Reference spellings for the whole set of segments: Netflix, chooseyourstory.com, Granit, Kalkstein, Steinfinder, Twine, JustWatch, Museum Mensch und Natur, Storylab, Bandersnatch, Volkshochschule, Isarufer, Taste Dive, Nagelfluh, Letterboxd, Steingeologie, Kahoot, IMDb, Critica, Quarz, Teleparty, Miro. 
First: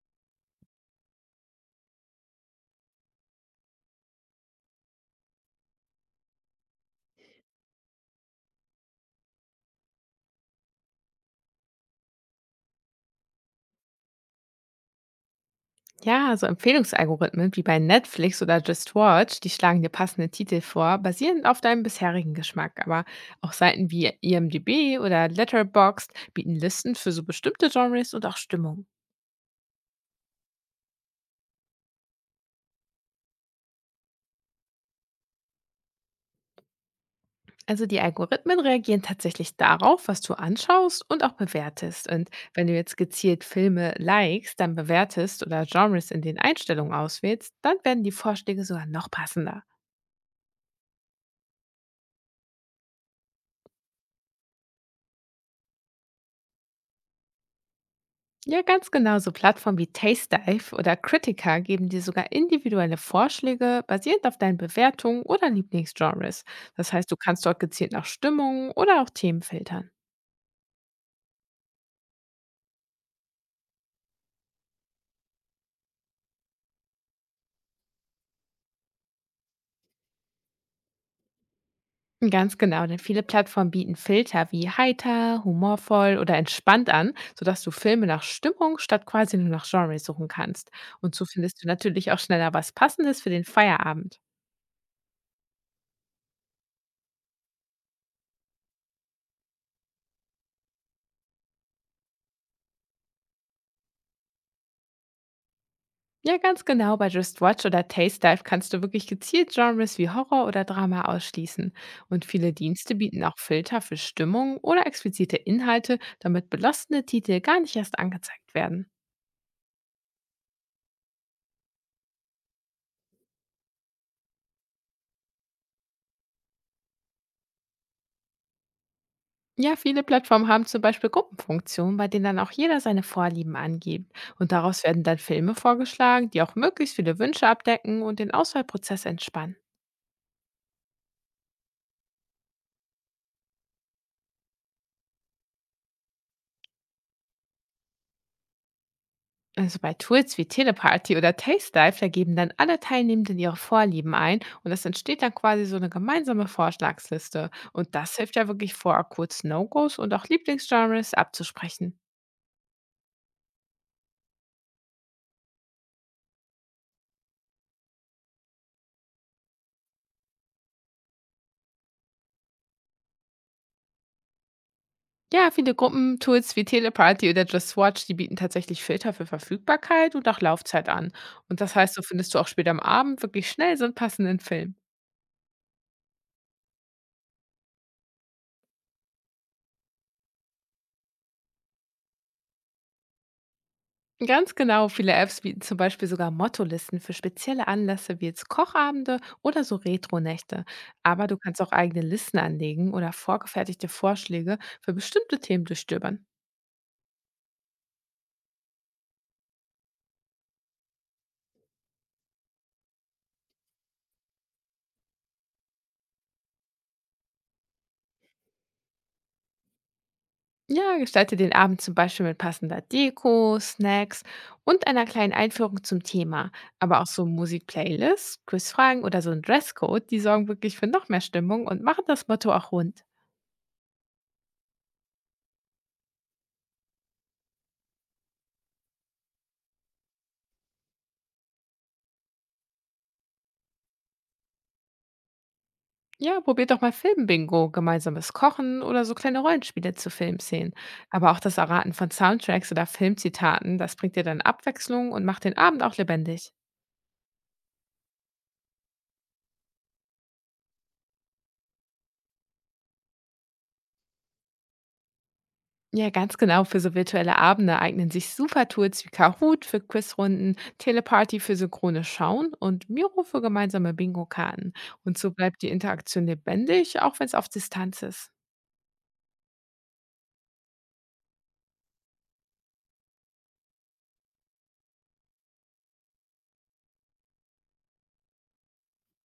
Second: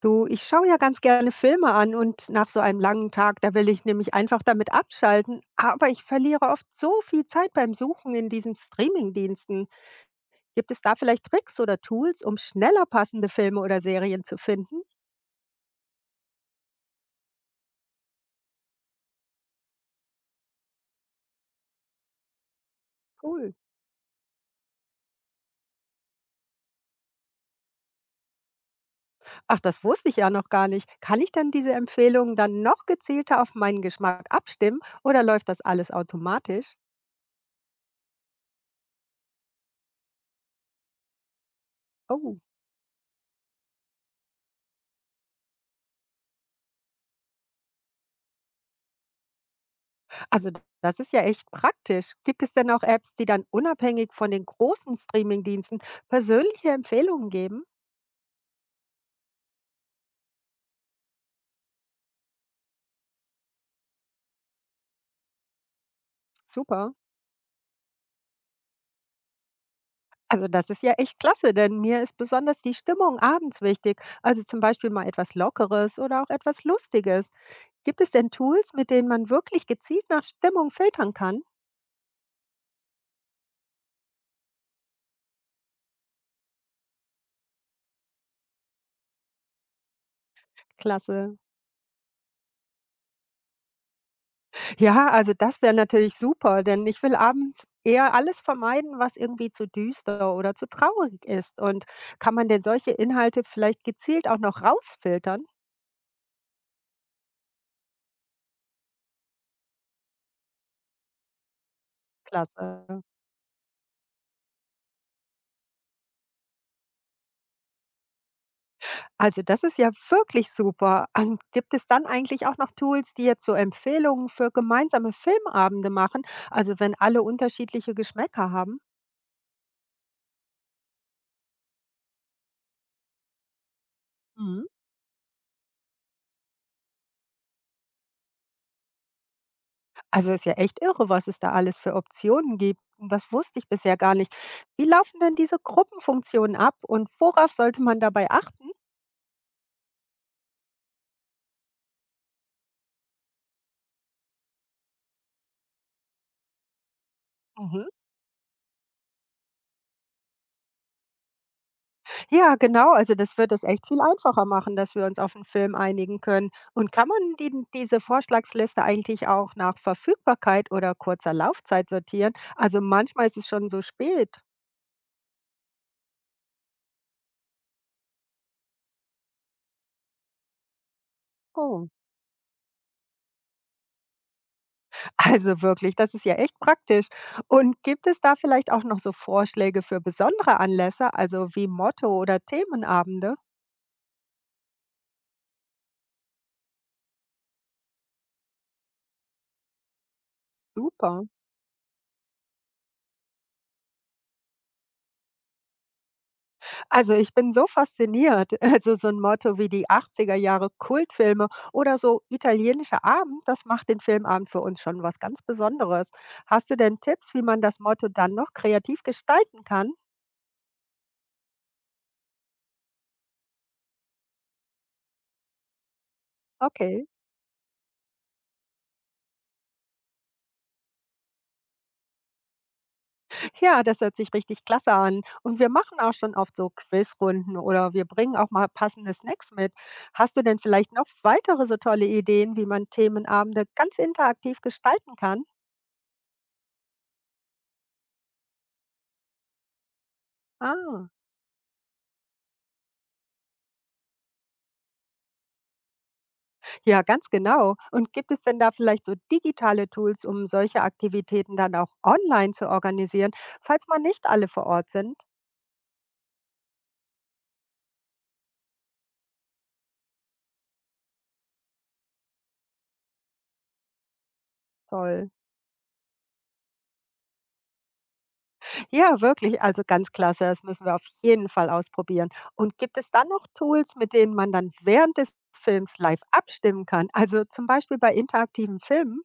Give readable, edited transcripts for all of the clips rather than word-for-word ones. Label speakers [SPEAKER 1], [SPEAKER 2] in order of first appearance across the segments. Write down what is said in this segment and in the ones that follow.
[SPEAKER 1] Du, ich schaue ja ganz gerne Filme an und nach so einem langen Tag, da will ich nämlich einfach damit abschalten, aber ich verliere oft so viel Zeit beim Suchen in diesen Streaming-Diensten. Gibt es da vielleicht Tricks oder Tools, um schneller passende Filme oder Serien zu finden?
[SPEAKER 2] Ja, so Empfehlungsalgorithmen wie bei Netflix oder JustWatch, die schlagen dir passende Titel vor, basierend auf deinem bisherigen Geschmack. Aber auch
[SPEAKER 1] Cool.
[SPEAKER 2] Seiten wie IMDb oder Letterboxd bieten Listen für so bestimmte Genres und auch Stimmung.
[SPEAKER 1] Ach, das wusste ich ja noch gar nicht. Kann ich dann diese Empfehlungen dann noch gezielter auf meinen Geschmack abstimmen oder läuft das alles automatisch?
[SPEAKER 2] Also die Algorithmen reagieren tatsächlich darauf, was du anschaust und auch bewertest. Und
[SPEAKER 1] Oh.
[SPEAKER 2] wenn du jetzt gezielt Filme likest, dann bewertest oder Genres in den Einstellungen auswählst, dann werden die Vorschläge sogar noch passender.
[SPEAKER 1] Also das ist ja echt praktisch. Gibt es denn auch Apps, die dann unabhängig von den großen Streamingdiensten persönliche Empfehlungen geben?
[SPEAKER 2] Ja, ganz genau. So Plattformen wie Taste Dive oder Critica geben dir sogar individuelle Vorschläge basierend auf deinen Bewertungen oder Lieblingsgenres. Das
[SPEAKER 1] Super.
[SPEAKER 2] heißt, du kannst dort gezielt nach Stimmungen oder auch Themen filtern.
[SPEAKER 1] Also das ist ja echt klasse, denn mir ist besonders die Stimmung abends wichtig. Also zum Beispiel mal etwas Lockeres oder auch etwas Lustiges. Gibt es denn Tools, mit denen man wirklich gezielt nach Stimmung filtern kann?
[SPEAKER 2] Ganz genau, denn viele Plattformen bieten Filter wie heiter, humorvoll oder entspannt an, sodass du Filme nach Stimmung statt quasi nur nach Genre suchen kannst. Und so
[SPEAKER 1] Klasse.
[SPEAKER 2] findest du natürlich auch schneller was Passendes für den Feierabend.
[SPEAKER 1] Ja, also das wäre natürlich super, denn ich will abends eher alles vermeiden, was irgendwie zu düster oder zu traurig ist. Und kann man denn solche Inhalte vielleicht gezielt auch noch rausfiltern?
[SPEAKER 2] Ja, ganz genau. Bei Just Watch oder Taste Dive kannst du wirklich gezielt Genres wie Horror oder Drama ausschließen. Und viele
[SPEAKER 1] Klasse.
[SPEAKER 2] Dienste bieten auch Filter für Stimmung oder explizite Inhalte, damit belastende Titel gar nicht erst angezeigt werden.
[SPEAKER 1] Also das ist ja wirklich super. Und gibt es dann eigentlich auch noch Tools, die jetzt so Empfehlungen für gemeinsame Filmabende machen? Also wenn alle unterschiedliche Geschmäcker haben?
[SPEAKER 2] Ja, viele Plattformen haben zum Beispiel Gruppenfunktionen, bei denen dann auch jeder seine Vorlieben angibt. Und
[SPEAKER 1] Mhm.
[SPEAKER 2] daraus werden dann Filme vorgeschlagen, die auch möglichst viele Wünsche abdecken und den Auswahlprozess entspannen.
[SPEAKER 1] Also ist ja echt irre, was es da alles für Optionen gibt. Und das wusste ich bisher gar nicht. Wie laufen denn diese Gruppenfunktionen ab und worauf sollte man dabei achten?
[SPEAKER 2] Also bei Tools wie Teleparty oder Taste Dive, da geben dann alle Teilnehmenden ihre Vorlieben ein und es entsteht dann quasi so eine gemeinsame Vorschlagsliste.
[SPEAKER 1] Mhm.
[SPEAKER 2] Und das hilft ja wirklich vor, kurz No-Gos und auch Lieblingsgenres abzusprechen.
[SPEAKER 1] Ja, genau. Also das wird es echt viel einfacher machen, dass wir uns auf einen Film einigen können. Und kann man diese Vorschlagsliste eigentlich auch nach Verfügbarkeit oder kurzer Laufzeit sortieren? Also manchmal ist es schon so spät.
[SPEAKER 2] Ja, viele Gruppentools wie Teleparty oder Just Watch, die bieten tatsächlich Filter für Verfügbarkeit und auch Laufzeit an. Und das
[SPEAKER 1] Oh.
[SPEAKER 2] heißt, so findest du auch später am Abend wirklich schnell so einen passenden Film.
[SPEAKER 1] Also wirklich, das ist ja echt praktisch. Und gibt es da vielleicht auch noch so Vorschläge für besondere Anlässe, also wie Motto oder Themenabende?
[SPEAKER 2] Ganz genau, viele Apps bieten zum Beispiel sogar Mottolisten für spezielle Anlässe wie jetzt Kochabende oder so Retro-Nächte. Aber
[SPEAKER 1] Super.
[SPEAKER 2] du kannst auch eigene Listen anlegen oder vorgefertigte Vorschläge für bestimmte Themen durchstöbern.
[SPEAKER 1] Also ich bin so fasziniert. Also so ein Motto wie die 80 Jahre Kultfilme oder so italienischer Abend, das macht den Filmabend für uns schon was ganz Besonderes. Hast du denn Tipps, wie man das Motto dann noch kreativ gestalten kann?
[SPEAKER 2] Ja, gestalte den Abend zum Beispiel mit passender Deko, Snacks und einer kleinen Einführung zum Thema. Aber
[SPEAKER 1] Okay.
[SPEAKER 2] auch so Musik-Playlists, Quizfragen oder so ein Dresscode, die sorgen wirklich für noch mehr Stimmung und machen das Motto auch rund.
[SPEAKER 1] Ja, das hört sich richtig klasse an. Und wir machen auch schon oft so Quizrunden oder wir bringen auch mal passende Snacks mit. Hast du denn vielleicht noch weitere so tolle Ideen, wie man Themenabende ganz interaktiv gestalten kann?
[SPEAKER 2] Ja, probiert doch mal Filmbingo, gemeinsames Kochen oder so kleine Rollenspiele zu Filmszenen.
[SPEAKER 1] Ah,
[SPEAKER 2] Aber auch das Erraten von Soundtracks oder Filmzitaten, das bringt dir dann Abwechslung und macht den Abend auch lebendig.
[SPEAKER 1] ja, ganz genau. Und gibt es denn da vielleicht so digitale Tools, um solche Aktivitäten dann auch online zu organisieren, falls man nicht alle vor Ort sind?
[SPEAKER 2] Ja, ganz genau, für so virtuelle Abende eignen sich super Tools wie Kahoot für Quizrunden, Teleparty für synchrone Schauen und Miro für gemeinsame Bingo-Karten. Und
[SPEAKER 1] Toll.
[SPEAKER 2] so bleibt die Interaktion lebendig, auch wenn es auf Distanz ist.
[SPEAKER 1] Ja, wirklich, also ganz klasse. Das müssen wir auf jeden Fall ausprobieren. Und gibt es dann noch Tools, mit denen man dann während des Films live abstimmen kann? Also zum Beispiel bei interaktiven Filmen?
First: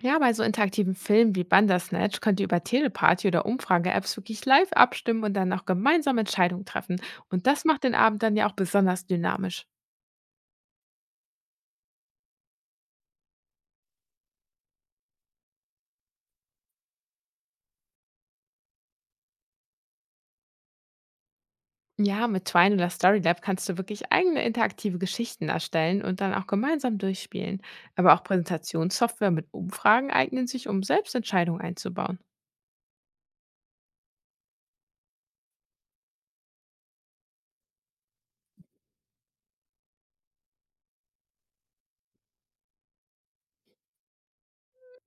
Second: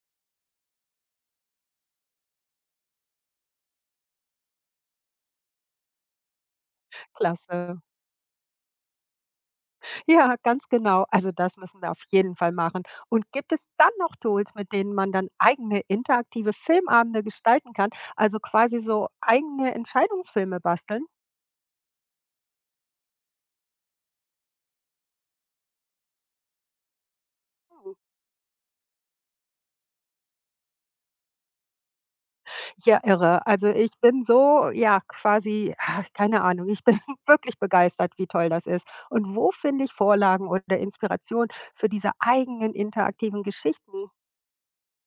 [SPEAKER 2] Ja, bei so interaktiven Filmen wie Bandersnatch könnt ihr über Teleparty oder Umfrage-Apps wirklich live abstimmen und dann auch gemeinsam Entscheidungen treffen. Und das
[SPEAKER 1] Klasse.
[SPEAKER 2] macht den Abend dann ja auch besonders dynamisch.
[SPEAKER 1] Ja, ganz genau. Also das müssen wir auf jeden Fall machen. Und gibt es dann noch Tools, mit denen man dann eigene interaktive Filmabende gestalten kann? Also quasi so eigene Entscheidungsfilme basteln?
[SPEAKER 2] Ja, mit Twine oder Storylab kannst du wirklich eigene interaktive Geschichten erstellen und dann auch gemeinsam durchspielen. Aber auch Präsentationssoftware mit Umfragen eignen sich, um selbst Entscheidungen einzubauen.
[SPEAKER 1] Ja, irre. Also, ich bin so, ja, quasi keine Ahnung. Ich bin wirklich begeistert, wie toll das ist. Und wo finde ich Vorlagen oder Inspiration für diese eigenen interaktiven Geschichten?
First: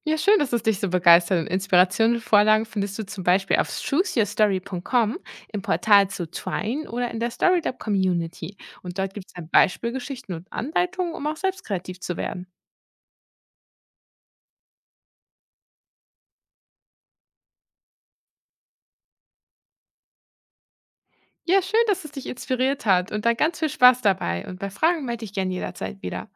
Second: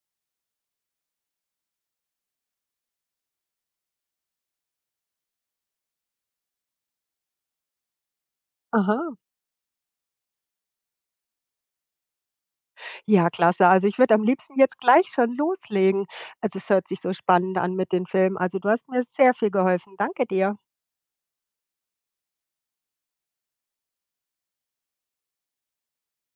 [SPEAKER 2] Ja, schön, dass es dich so begeistert. Und Inspirationen und Vorlagen findest du zum Beispiel auf chooseyourstory.com, im Portal zu Twine oder in der StoryLab Community. Und dort
[SPEAKER 1] Aha.
[SPEAKER 2] gibt es dann Beispielgeschichten und Anleitungen, um auch selbst kreativ zu werden.
[SPEAKER 1] Ja, klasse. Also, ich würde am liebsten jetzt gleich schon loslegen. Also, es hört sich so spannend an mit den Filmen. Also, du hast mir sehr viel geholfen. Danke dir.
[SPEAKER 2] Ja, schön, dass es dich inspiriert hat und dann ganz viel Spaß dabei. Und bei Fragen melde ich gerne jederzeit wieder.